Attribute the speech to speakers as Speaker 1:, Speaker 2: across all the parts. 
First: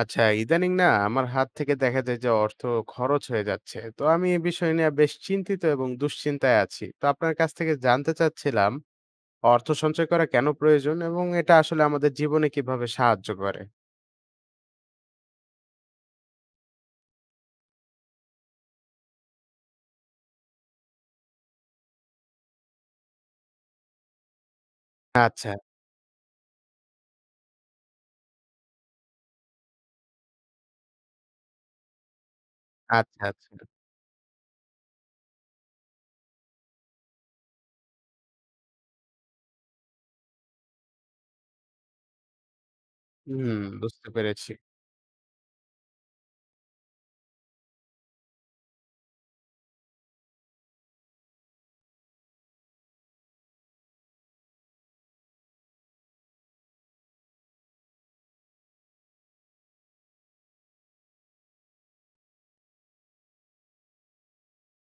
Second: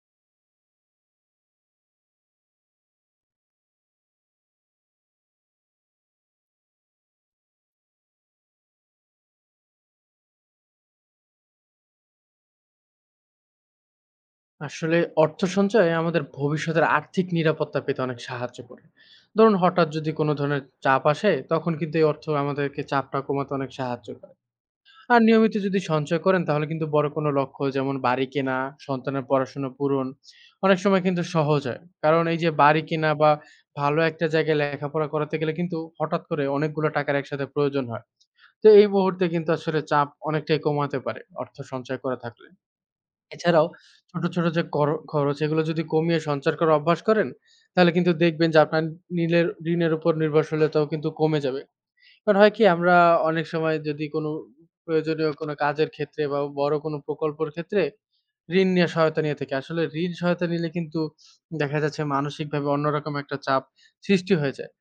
Speaker 1: আচ্ছা, ইদানিং না আমার হাত থেকে দেখা যায় যে অর্থ খরচ হয়ে যাচ্ছে। তো আমি এই বিষয় নিয়ে বেশ চিন্তিত এবং দুশ্চিন্তায় আছি। তো আপনার কাছ থেকে জানতে চাচ্ছিলাম, অর্থ সঞ্চয় করা কেন প্রয়োজন এবং এটা আসলে আমাদের জীবনে কিভাবে সাহায্য করে?
Speaker 2: আসলে অর্থ সঞ্চয় আমাদের ভবিষ্যতের আর্থিক নিরাপত্তা পেতে অনেক সাহায্য করে। ধরুন হঠাৎ যদি কোনো ধরনের চাপ আসে, তখন কিন্তু এই অর্থ আমাদেরকে চাপটা কমাতে অনেক সাহায্য করে। আর
Speaker 1: আচ্ছা,
Speaker 2: নিয়মিত যদি সঞ্চয় করেন, তাহলে কিন্তু বড় কোনো লক্ষ্য যেমন বাড়ি কেনা, সন্তানের পড়াশোনা পূরণ অনেক সময় কিন্তু সহজ হয়। কারণ এই যে বাড়ি কেনা
Speaker 1: আচ্ছা।
Speaker 2: বা
Speaker 1: আচ্ছা।
Speaker 2: ভালো একটা জায়গায় লেখাপড়া করাতে গেলে কিন্তু হঠাৎ করে অনেকগুলো টাকার একসাথে প্রয়োজন হয়। তো এই মুহূর্তে কিন্তু আসলে চাপ অনেকটাই কমাতে পারে অর্থ সঞ্চয় করা থাকলে।
Speaker 1: হুম।
Speaker 2: এছাড়াও
Speaker 1: বুঝতে
Speaker 2: ছোট, ছোট
Speaker 1: পেরেছি।
Speaker 2: যে কর খরচ, এগুলো যদি কমিয়ে সঞ্চার করার অভ্যাস করেন, তাহলে কিন্তু দেখবেন যে আপনার নীলের ঋণের উপর নির্ভরশীলতাও কিন্তু কমে যাবে। কারণ হয় কি, আমরা অনেক সময় যদি কোনো প্রয়োজনীয় কোনো কাজের ক্ষেত্রে বা বড় কোনো প্রকল্পের ক্ষেত্রে ঋণ নিয়ে সহায়তা নিয়ে থাকি। আসলে ঋণ সহায়তা নিলে কিন্তু দেখা যাচ্ছে মানসিকভাবে অন্যরকম একটা চাপ সৃষ্টি হয়ে যায়।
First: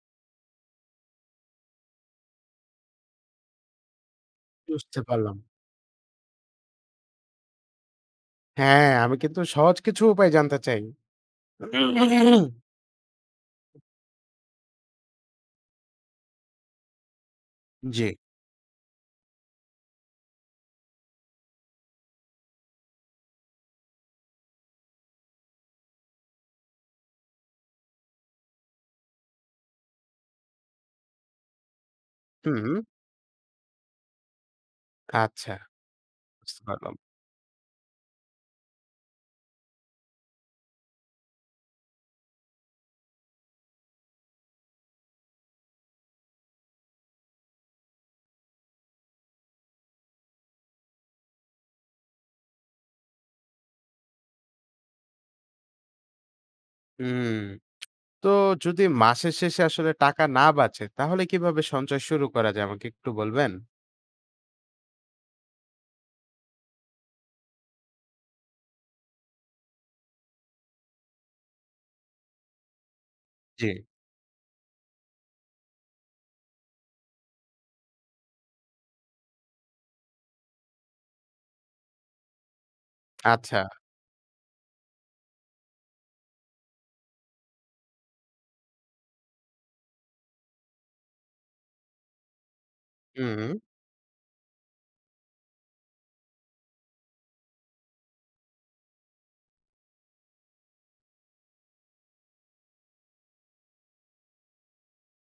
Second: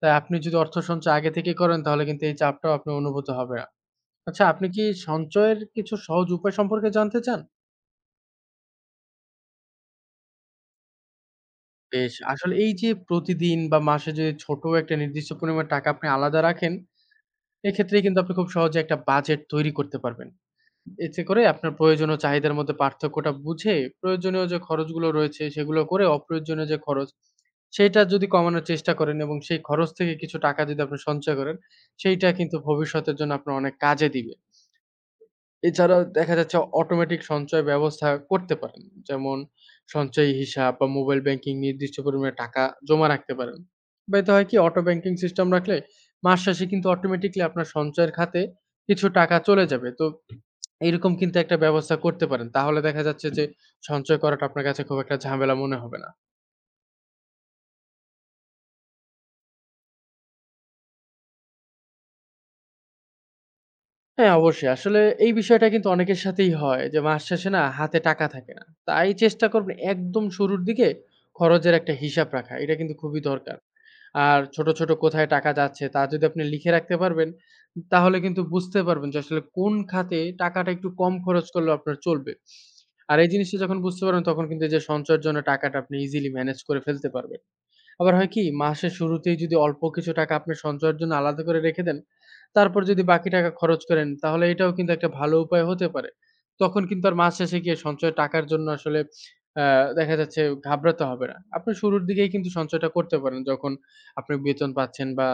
Speaker 2: তাই আপনি যদি অর্থ সঞ্চয় আগে থেকে করেন, তাহলে কিন্তু এই চাপটাও আপনার অনুভূত হবে না। আচ্ছা, আপনি কি
Speaker 1: বুঝতে পারলাম।
Speaker 2: সঞ্চয়ের কিছু সহজ উপায় সম্পর্কে জানতে চান?
Speaker 1: হ্যাঁ, আমি কিন্তু সহজ কিছু উপায় জানতে চাই।
Speaker 2: বেশ। আসলে এই যে প্রতিদিন বা মাসে যে ছোট একটা নির্দিষ্ট পরিমাণ টাকা আপনি আলাদা রাখেন, এক্ষেত্রে
Speaker 1: জি।
Speaker 2: কিন্তু আপনি খুব সহজে একটা বাজেট তৈরি করতে পারবেন। এতে করে আপনার প্রয়োজন ও চাহিদার মধ্যে পার্থক্যটা বুঝে প্রয়োজনীয় যে খরচগুলো রয়েছে সেগুলো করে অপ্রয়োজনীয় যে খরচ, সেটা যদি কমানোর চেষ্টা করেন এবং সেই খরচ থেকে কিছু টাকা যদি আপনি সঞ্চয় করেন, সেইটা কিন্তু
Speaker 1: হুম।
Speaker 2: ভবিষ্যতের জন্য আপনার অনেক কাজে দিবে।
Speaker 1: আচ্ছা।
Speaker 2: এছাড়াও দেখা যাচ্ছে
Speaker 1: বুঝতে পারলাম।
Speaker 2: অটোমেটিক সঞ্চয় ব্যবস্থা করতে পারেন। যেমন সঞ্চয়ী হিসাব বা মোবাইল ব্যাংকিং নির্দিষ্ট পরিমাণে টাকা জমা রাখতে পারেন। বা এতে হয় কি, অটো ব্যাংকিং সিস্টেম রাখলে মাস শেষে কিন্তু অটোমেটিক্যালি আপনার সঞ্চয়ের খাতে কিছু টাকা চলে যাবে। তো এরকম কিন্তু একটা ব্যবস্থা করতে পারেন। তাহলে দেখা যাচ্ছে যে সঞ্চয় করাটা আপনার কাছে খুব একটা ঝামেলা মনে হবে না।
Speaker 1: হুম। তো যদি মাসের শেষে আসলে টাকা না বাঁচে, তাহলে কিভাবে সঞ্চয় শুরু করা যায় আমাকে একটু বলবেন?
Speaker 2: হ্যাঁ, অবশ্যই। আসলে এই বিষয়টা কিন্তু অনেকের সাথেই হয়, যে মাস শেষে না হাতে টাকা থাকে না। তাই চেষ্টা করবেন একদম শুরুর দিকে খরচের একটা হিসাব রাখা। এটা কিন্তু খুবই দরকার।
Speaker 1: জি।
Speaker 2: আর ছোট, ছোট কোথায় টাকা যাচ্ছে তা যদি আপনি লিখে রাখতে পারবেন, তাহলে কিন্তু বুঝতে পারবেন যে আসলে কোন খাতে টাকাটা একটু কম খরচ করলেও আপনার চলবে। আর এই জিনিসটা
Speaker 1: আচ্ছা।
Speaker 2: যখন বুঝতে পারবেন, তখন কিন্তু এই যে সঞ্চয়ের জন্য টাকাটা আপনি ইজিলি ম্যানেজ করে ফেলতে পারবেন। আবার হয় কি? মাসের শুরুতেই যদি অল্প কিছু টাকা আপনি সঞ্চয়ের জন্য আলাদা করে রেখে দেন, তারপর যদি বাকি টাকা
Speaker 1: হুম,
Speaker 2: খরচ করেন, তাহলে এটাও কিন্তু একটা ভালো উপায় হতে পারে। তখন কিন্তু আর মাস শেষে গিয়ে সঞ্চয় টাকার জন্য আসলে আ দেখা যাচ্ছে ঘাবড়াতে হবে না। আপনি শুরুর দিকেই কিন্তু সঞ্চয়টা করতে পারেন, যখন আপনি বেতন পাচ্ছেন বা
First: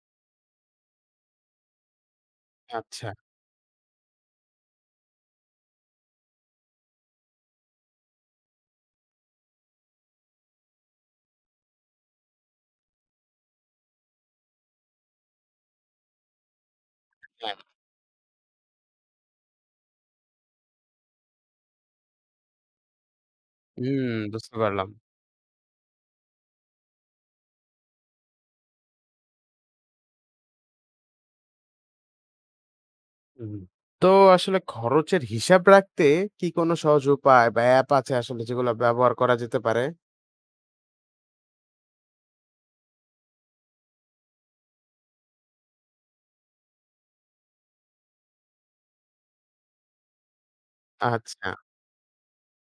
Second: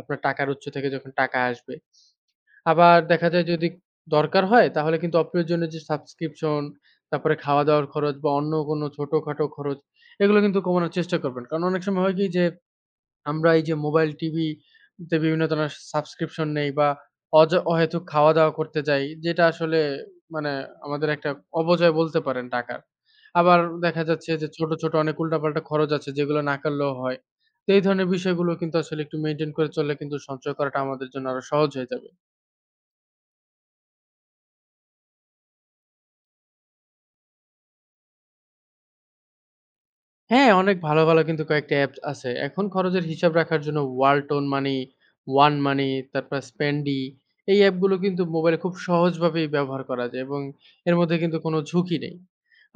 Speaker 2: আপনার টাকার উৎস থেকে যখন টাকা আসবে। আবার
Speaker 1: আচ্ছা।
Speaker 2: দেখা যায় যদি দরকার হয়, তাহলে কিন্তু অপ্রয়োজনীয় যে সাবস্ক্রিপশন, তারপরে খাওয়া-দাওয়ার খরচ বা অন্য কোনো ছোটখাটো খরচ, এগুলো কিন্তু কমানোর চেষ্টা করবেন। কারণ অনেক সময় হয় কি? যে আমরা এই যে মোবাইল, টিভি তে বিভিন্ন ধরনের সাবস্ক্রিপশন নেই বা
Speaker 1: হ্যাঁ।
Speaker 2: অহেতুক খাওয়া-দাওয়া করতে যাই, যেটা আসলে মানে আমাদের একটা অপচয় বলতে পারেন টাকার। আবার দেখা
Speaker 1: হুম,
Speaker 2: যাচ্ছে যে
Speaker 1: বুঝতে
Speaker 2: ছোট,
Speaker 1: পারলাম।
Speaker 2: ছোট অনেক উল্টাপাল্টা খরচ আছে যেগুলো না করলেও হয়। তো এই ধরনের বিষয়গুলো কিন্তু আসলে একটু মেইনটেইন করে চললে কিন্তু সঞ্চয় করাটা আমাদের জন্য আরো সহজ হয়ে যাবে।
Speaker 1: হুম। তো আসলে খরচের হিসাব রাখতে কি কোনো সহজ উপায় বা অ্যাপ আছে আসলে যেগুলো ব্যবহার করা যেতে পারে?
Speaker 2: হ্যাঁ, অনেক ভালো, ভালো কিন্তু কয়েকটা অ্যাপস আছে। এখন খরচের হিসাব রাখার জন্য Walton Money, One Money, তারপর Spendy— এই অ্যাপগুলো কিন্তু মোবাইলে খুব সহজভাবেই ব্যবহার করা যায় এবং এর মধ্যে কিন্তু
Speaker 1: আচ্ছা।
Speaker 2: কোনো ঝুঁকি নেই।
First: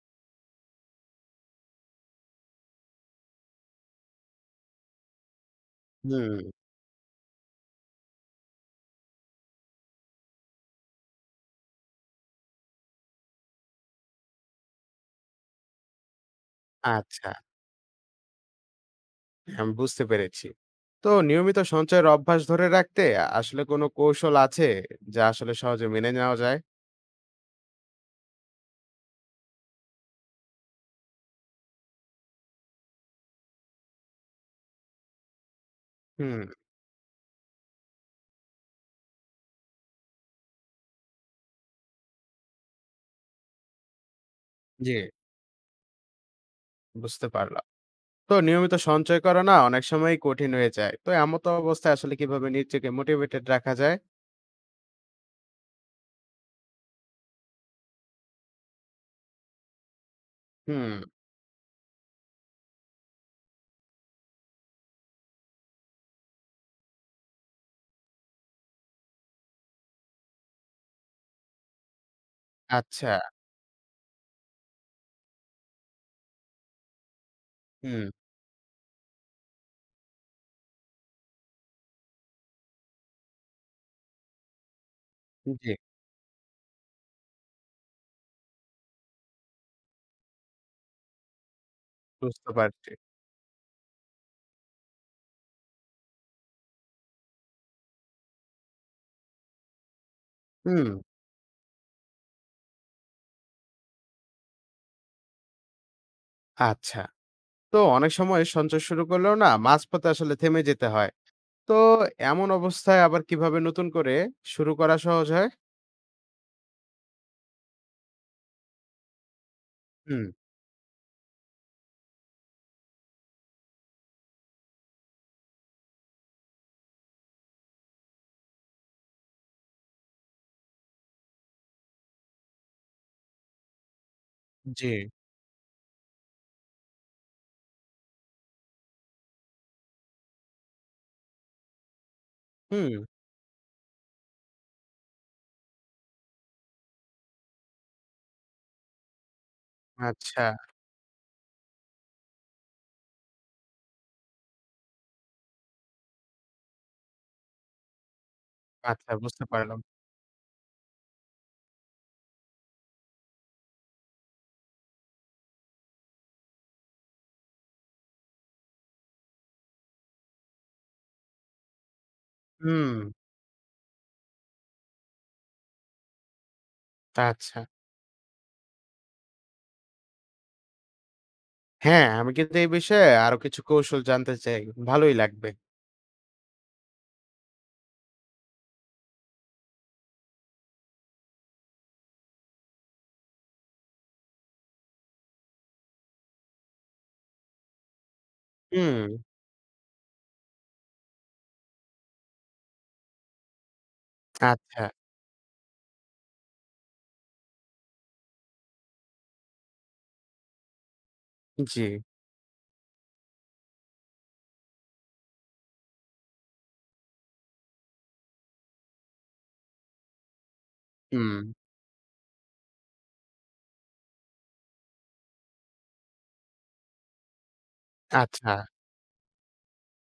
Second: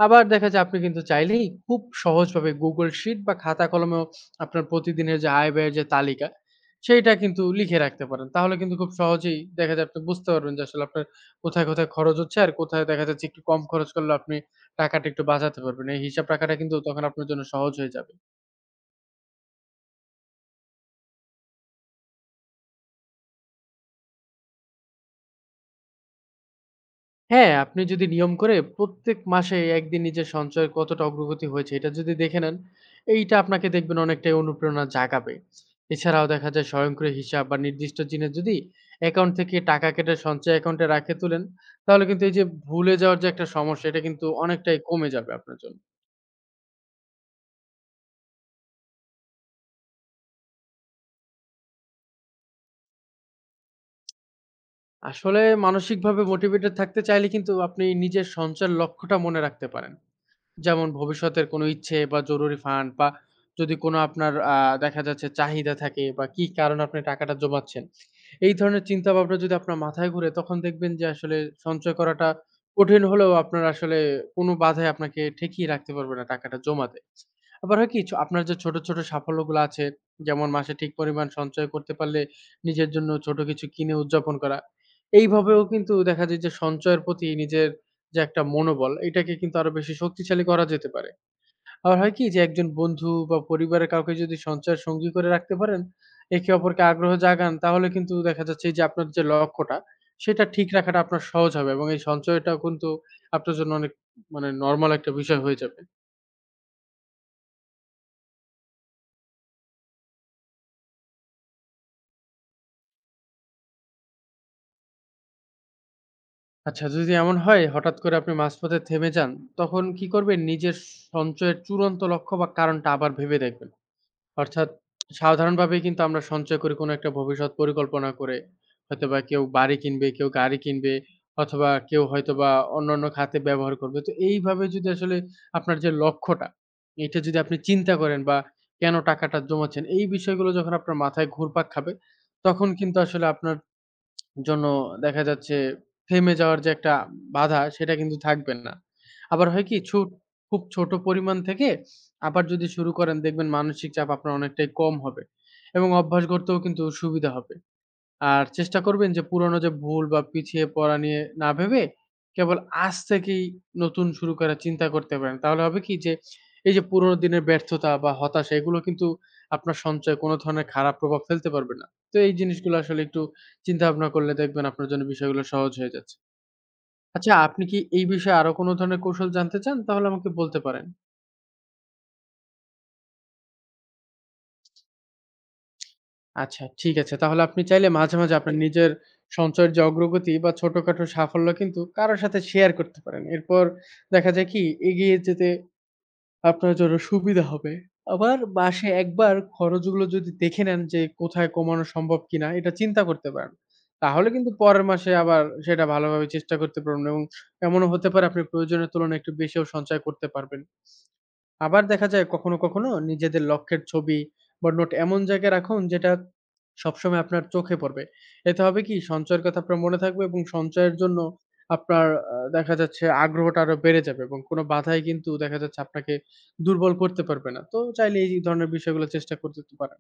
Speaker 2: আবার দেখা যায় আপনি কিন্তু চাইলেই খুব সহজভাবে Google Sheet বা খাতা কলমেও আপনার প্রতিদিনের যে আয় ব্যয়ের যে তালিকা,
Speaker 1: হুম,
Speaker 2: সেইটা কিন্তু লিখে রাখতে পারেন। তাহলে কিন্তু খুব সহজেই দেখা যায় আপনি বুঝতে পারবেন যে আসলে আপনার কোথায়, কোথায় খরচ হচ্ছে আর কোথায় দেখা যাচ্ছে একটু কম খরচ করলে আপনি টাকাটা একটু বাঁচাতে পারবেন। এই হিসাব রাখাটা কিন্তু তখন
Speaker 1: আচ্ছা।
Speaker 2: আপনার জন্য সহজ হয়ে যাবে।
Speaker 1: আমি বুঝতে পেরেছি। তো নিয়মিত সঞ্চয়ের অভ্যাস ধরে রাখতে আসলে কোনো কৌশল আছে যা আসলে সহজে মেনে নেওয়া যায়?
Speaker 2: হ্যাঁ, আপনি যদি নিয়ম করে প্রত্যেক মাসে একদিন নিজের সঞ্চয়ের কতটা অগ্রগতি হয়েছে এটা যদি দেখে নেন, এইটা আপনাকে দেখবেন অনেকটাই অনুপ্রেরণা জাগাবে। এছাড়াও
Speaker 1: হুম,
Speaker 2: দেখা যায় স্বয়ংক্রিয় হিসাব বা নির্দিষ্ট দিনে যদি অ্যাকাউন্ট থেকে টাকা কেটে সঞ্চয় অ্যাকাউন্টে রাখে তুলেন, তাহলে কিন্তু এই যে ভুলে যাওয়ার যে একটা সমস্যা, এটা কিন্তু অনেকটাই
Speaker 1: জি,
Speaker 2: কমে যাবে আপনার জন্য।
Speaker 1: বুঝতে পারলাম। তো নিয়মিত সঞ্চয় করা না অনেক সময়ই কঠিন হয়ে যায়। তো এমত অবস্থায় আসলে কিভাবে নিজেকে মোটিভেটেড রাখা যায়?
Speaker 2: আসলে মানসিকভাবে মোটিভেটেড থাকতে চাইলে কিন্তু আপনি নিজের সঞ্চয়ের লক্ষ্যটা মনে রাখতে পারেন। যেমন
Speaker 1: হুম,
Speaker 2: ভবিষ্যতের কোনো ইচ্ছে বা জরুরি ফান্ড বা যদি কোনো আপনার দেখা যাচ্ছে চাহিদা থাকে বা কি কারণে আপনি টাকাটা জমাচ্ছেন। এই ধরনের চিন্তাভাবনা যদি আপনার মাথায় ঘুরে, তখন দেখবেন যে আসলে সঞ্চয় করাটা কঠিন
Speaker 1: আচ্ছা।
Speaker 2: হলেও আপনার আসলে কোনো বাধাই আপনাকে ঠেকিয়ে রাখতে পারবে না টাকাটা জমাতে। আবার হয় কি,
Speaker 1: হুম,
Speaker 2: আপনার যে ছোট, ছোট সাফল্যগুলো আছে, যেমন মাসে ঠিক পরিমাণ সঞ্চয় করতে পারলে নিজের জন্য ছোট কিছু কিনে উদযাপন করা। এইভাবেও
Speaker 1: জি,
Speaker 2: কিন্তু দেখা যায় যে সঞ্চয়ের প্রতি নিজের যে একটা মনোবল, এটাকে কিন্তু আরো বেশি শক্তিশালী করা যেতে পারে। আবার হয় কি, যে
Speaker 1: বুঝতে
Speaker 2: একজন
Speaker 1: পারছি।
Speaker 2: বন্ধু বা পরিবারের কাউকে যদি সঞ্চয়ের সঙ্গী করে রাখতে পারেন, একে অপরকে আগ্রহ জাগান, তাহলে কিন্তু দেখা যাচ্ছে এই যে আপনার যে লক্ষ্যটা, সেটা ঠিক
Speaker 1: হুম,
Speaker 2: রাখাটা আপনার সহজ হবে এবং এই সঞ্চয়টা কিন্তু আপনার জন্য অনেক মানে নরমাল একটা বিষয় হয়ে যাবে।
Speaker 1: আচ্ছা। তো অনেক সময় সঞ্চয় শুরু করলেও না মাঝপথে আসলে থেমে যেতে হয়। তো এমন অবস্থায় আবার কিভাবে নতুন করে শুরু করা সহজ হয়?
Speaker 2: আচ্ছা, যদি এমন হয় হঠাৎ করে আপনি মাঝপথে থেমে যান, তখন কি
Speaker 1: হুম,
Speaker 2: করবেন? নিজের সঞ্চয়ের চূড়ান্ত লক্ষ্য বা কারণটা আবার ভেবে দেখবেন। অর্থাৎ সাধারণভাবেই কিন্তু আমরা সঞ্চয় করে কোনো একটা ভবিষ্যৎ পরিকল্পনা করে হয়তোবা কেউ বাড়ি কিনবে, কেউ গাড়ি কিনবে, অথবা কেউ হয়তোবা অন্যান্য খাতে ব্যবহার করবে। তো এইভাবে
Speaker 1: জি।
Speaker 2: যদি আসলে আপনার যে লক্ষ্যটা, এটা যদি আপনি চিন্তা করেন বা কেন টাকাটা জমাচ্ছেন, এই বিষয়গুলো যখন আপনার মাথায় ঘুরপাক খাবে, তখন
Speaker 1: হুম,
Speaker 2: কিন্তু আসলে আপনার জন্য দেখা যাচ্ছে থেমে যাওয়ার যে একটা বাধা, সেটা কিন্তু থাকবে না। আবার হয় কি,
Speaker 1: আচ্ছা,
Speaker 2: খুব ছোট পরিমাণ থেকে আবার যদি শুরু করেন, দেখবেন মানসিক চাপ আপনার অনেকটাই কম হবে এবং অভ্যাস গড়তেও কিন্তু সুবিধা হবে। আর চেষ্টা করবেন
Speaker 1: আচ্ছা,
Speaker 2: যে
Speaker 1: বুঝতে
Speaker 2: পুরনো যে
Speaker 1: পারলাম।
Speaker 2: ভুল বা পিছিয়ে পড়া নিয়ে না ভেবে কেবল আজ থেকেই নতুন শুরু করার চিন্তা করতে পারেন। তাহলে হবে কি, যে এই যে পুরনো দিনের ব্যর্থতা বা হতাশা, এগুলো কিন্তু আপনার সঞ্চয়ে কোনো ধরনের খারাপ প্রভাব ফেলতে পারবে না। তো এই জিনিসগুলো
Speaker 1: হুম,
Speaker 2: আসলে একটু চিন্তা ভাবনা করলে দেখবেন আপনার জন্য বিষয়গুলো সহজ হয়ে যাচ্ছে। আচ্ছা,
Speaker 1: আচ্ছা।
Speaker 2: আপনি কি এই বিষয়ে আরো কোনো ধরনের কৌশল জানতে চান? তাহলে আমাকে বলতে পারেন।
Speaker 1: হ্যাঁ, আমি কিন্তু এই বিষয়ে আরো কিছু কৌশল জানতে চাই। ভালোই লাগবে।
Speaker 2: আচ্ছা, ঠিক আছে। তাহলে আপনি চাইলে মাঝে, মাঝে আপনার নিজের সঞ্চয়ের যে অগ্রগতি বা ছোটখাটো সাফল্য কিন্তু কারো সাথে শেয়ার করতে পারেন। এরপর দেখা যায় কি, এগিয়ে যেতে আপনার জন্য সুবিধা হবে। আবার মাসে
Speaker 1: হুম,
Speaker 2: একবার খরচগুলো যদি দেখে নেন যে কোথায় কমানো সম্ভব কিনা, এটা চিন্তা করতে পারেন। তাহলে কিন্তু
Speaker 1: আচ্ছা,
Speaker 2: পরের মাসে আবার সেটা ভালোভাবে চেষ্টা করতে পারবেন এবং এমনও হতে পারে আপনি প্রয়োজনের তুলনায় একটু বেশিও সঞ্চয় করতে পারবেন।
Speaker 1: জি।
Speaker 2: আবার দেখা যায় কখনো, কখনো নিজেদের লক্ষ্যের ছবি বা নোট এমন জায়গায় রাখুন যেটা সবসময় আপনার চোখে পড়বে। এতে হবে কি, সঞ্চয়ের কথা আপনার মনে থাকবে এবং সঞ্চয়ের জন্য
Speaker 1: হুম,
Speaker 2: আপনার দেখা যাচ্ছে আগ্রহটা আরো বেড়ে যাবে এবং কোনো বাধাই কিন্তু দেখা যাচ্ছে আপনাকে দুর্বল করতে পারবে না। তো চাইলে এই
Speaker 1: আচ্ছা।
Speaker 2: ধরনের বিষয়গুলো চেষ্টা করতে তো পারেন।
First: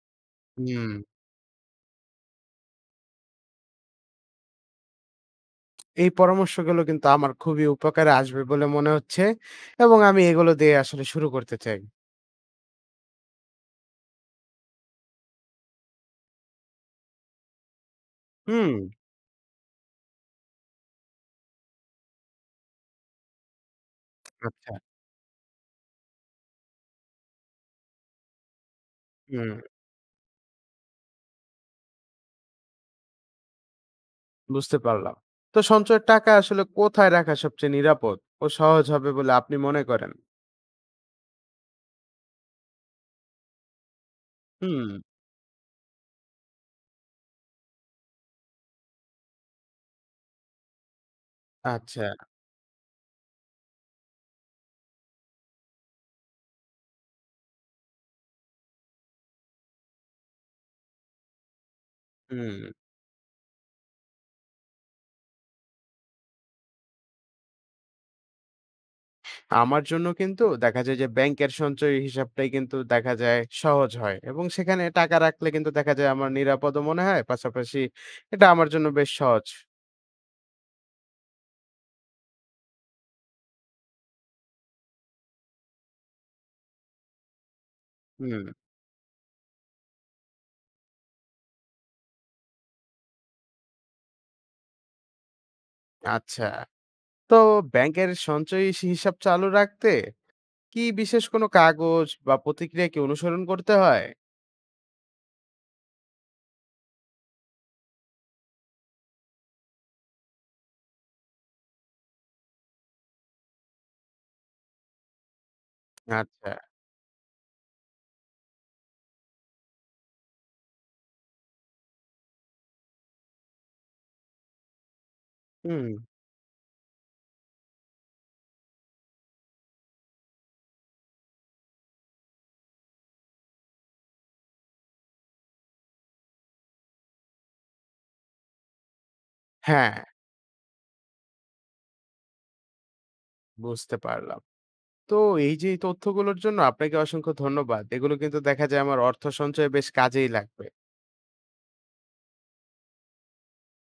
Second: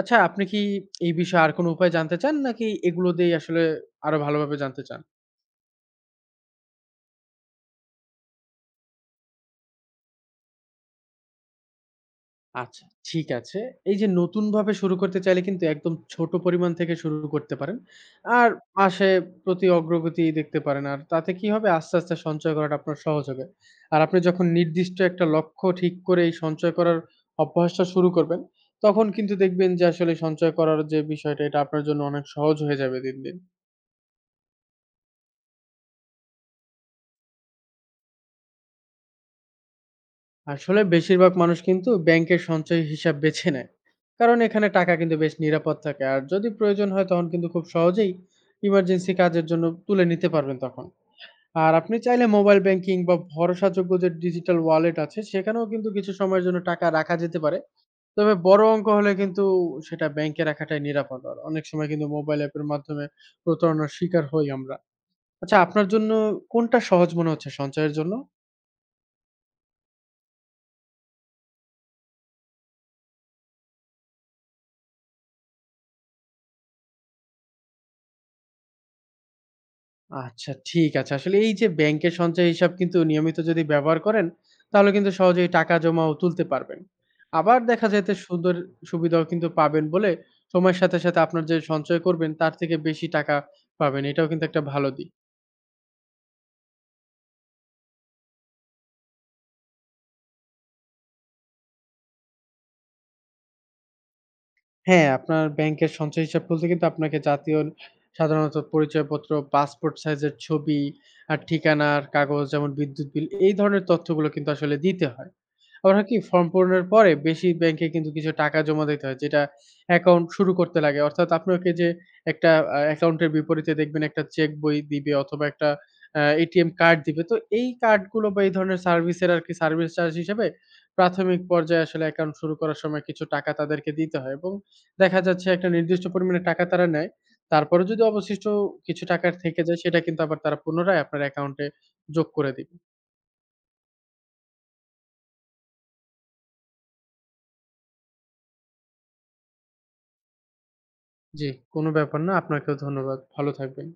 Speaker 2: আচ্ছা, আপনি কি
Speaker 1: হুম।
Speaker 2: এই বিষয়ে আর কোনো উপায় জানতে চান, নাকি এগুলো দিয়েই আসলে আরো ভালোভাবে জানতে চান?
Speaker 1: এই পরামর্শগুলো কিন্তু আমার খুবই উপকারে আসবে বলে মনে হচ্ছে এবং আমি এগুলো দিয়ে আসলে শুরু করতে চাই।
Speaker 2: আচ্ছা, ঠিক আছে। এই যে নতুনভাবে শুরু করতে চাইলে কিন্তু একদম ছোট পরিমাণ থেকে শুরু করতে পারেন। আর
Speaker 1: হুম,
Speaker 2: মাসে প্রতি অগ্রগতি দেখতে পারেন। আর তাতে কি হবে? আস্তে, আস্তে সঞ্চয় করাটা আপনার সহজ হবে। আর আপনি যখন
Speaker 1: আচ্ছা।
Speaker 2: নির্দিষ্ট একটা লক্ষ্য ঠিক করে এই সঞ্চয় করার অভ্যাসটা শুরু করবেন, তখন কিন্তু
Speaker 1: হুম,
Speaker 2: দেখবেন যে আসলে সঞ্চয় করার যে বিষয়টা, এটা আপনার জন্য অনেক সহজ হয়ে যাবে দিন, দিন।
Speaker 1: বুঝতে পারলাম। তো সঞ্চয়ের টাকা আসলে কোথায় রাখা সবচেয়ে নিরাপদ ও সহজ হবে বলে আপনি মনে করেন?
Speaker 2: আসলে বেশিরভাগ মানুষ কিন্তু ব্যাংকের সঞ্চয় হিসাব বেছে নেয়, কারণ এখানে
Speaker 1: হুম,
Speaker 2: টাকা কিন্তু বেশ নিরাপদ থাকে। আর যদি প্রয়োজন হয়, তখন কিন্তু খুব সহজেই ইমার্জেন্সি কাজের জন্য তুলে নিতে পারবেন তখন। আর আপনি
Speaker 1: আচ্ছা।
Speaker 2: চাইলে মোবাইল ব্যাংকিং বা ভরসাযোগ্য যে ডিজিটাল ওয়ালেট আছে, সেখানেও কিন্তু কিছু সময়ের জন্য টাকা রাখা যেতে পারে। তবে বড় অঙ্ক হলে কিন্তু সেটা ব্যাংকে রাখাটাই নিরাপদ। আর অনেক সময় কিন্তু মোবাইল অ্যাপের
Speaker 1: হুম,
Speaker 2: মাধ্যমে প্রতারণার শিকার হই আমরা। আচ্ছা, আপনার জন্য কোনটা সহজ মনে হচ্ছে সঞ্চয়ের জন্য?
Speaker 1: আমার জন্য কিন্তু দেখা যায় যে ব্যাংকের সঞ্চয়ী হিসাবটাই কিন্তু দেখা যায় সহজ হয় এবং সেখানে টাকা রাখলে কিন্তু দেখা যায় আমার নিরাপদও মনে হয়। পাশাপাশি এটা আমার জন্য বেশ সহজ।
Speaker 2: আচ্ছা, ঠিক আছে। আসলে এই যে ব্যাংকের সঞ্চয় হিসাব কিন্তু নিয়মিত যদি ব্যবহার করেন, তাহলে কিন্তু সহজেই টাকা জমাও তুলতে পারবেন। আবার দেখা যায় যে
Speaker 1: হুম,
Speaker 2: সুন্দর সুবিধাও কিন্তু পাবেন বলে সময়ের সাথে, সাথে আপনার যে সঞ্চয় করবেন তার থেকে বেশি টাকা পাবেন। এটাও কিন্তু একটা ভালো দিক।
Speaker 1: আচ্ছা। তো ব্যাংকের সঞ্চয়ী হিসাব চালু রাখতে কি বিশেষ কোনো কাগজ বা প্রতিক্রিয়া কি অনুসরণ করতে হয়?
Speaker 2: হ্যাঁ, আপনার ব্যাংকের সঞ্চয় হিসাব খুলতে কিন্তু আপনাকে জাতীয় সাধারণত পরিচয়পত্র, পাসপোর্ট সাইজের ছবি আর ঠিকানার কাগজ যেমন বিদ্যুৎ বিল— এই ধরনের তথ্যগুলো কিন্তু আসলে দিতে হয়। আমরা কি ফর্ম
Speaker 1: আচ্ছা।
Speaker 2: পূরণের পরে বেশি ব্যাংকে কিন্তু কিছু টাকা জমা দিতে হয়, যেটা অ্যাকাউন্ট শুরু করতে লাগে। অর্থাৎ আপনাকে যে একটা অ্যাকাউন্টের বিপরীতে দেখবেন একটা চেক বই দিবে অথবা একটা
Speaker 1: হুম।
Speaker 2: এটিএম কার্ড দিবে। তো এই কার্ডগুলো বা এই ধরনের সার্ভিসের আরকি সার্ভিস চার্জ হিসেবে প্রাথমিক পর্যায়ে আসলে অ্যাকাউন্ট শুরু করার সময় কিছু টাকা তাদেরকে দিতে হয় এবং দেখা যাচ্ছে একটা নির্দিষ্ট পরিমাণে টাকা তারা নেয়। তারপরেও যদি অবশিষ্ট কিছু টাকা থেকে যায়,
Speaker 1: হ্যাঁ,
Speaker 2: সেটা কিন্তু আবার তারা পুনরায় আপনার অ্যাকাউন্টে যোগ করে দিবে।
Speaker 1: বুঝতে পারলাম। তো এই যে এই তথ্যগুলোর জন্য আপনাকে অসংখ্য ধন্যবাদ, এগুলো কিন্তু দেখা যায় আমার অর্থ সঞ্চয়ে বেশ কাজেই লাগবে।
Speaker 2: জি, কোনো ব্যাপার না। আপনাকেও ধন্যবাদ। ভালো থাকবেন।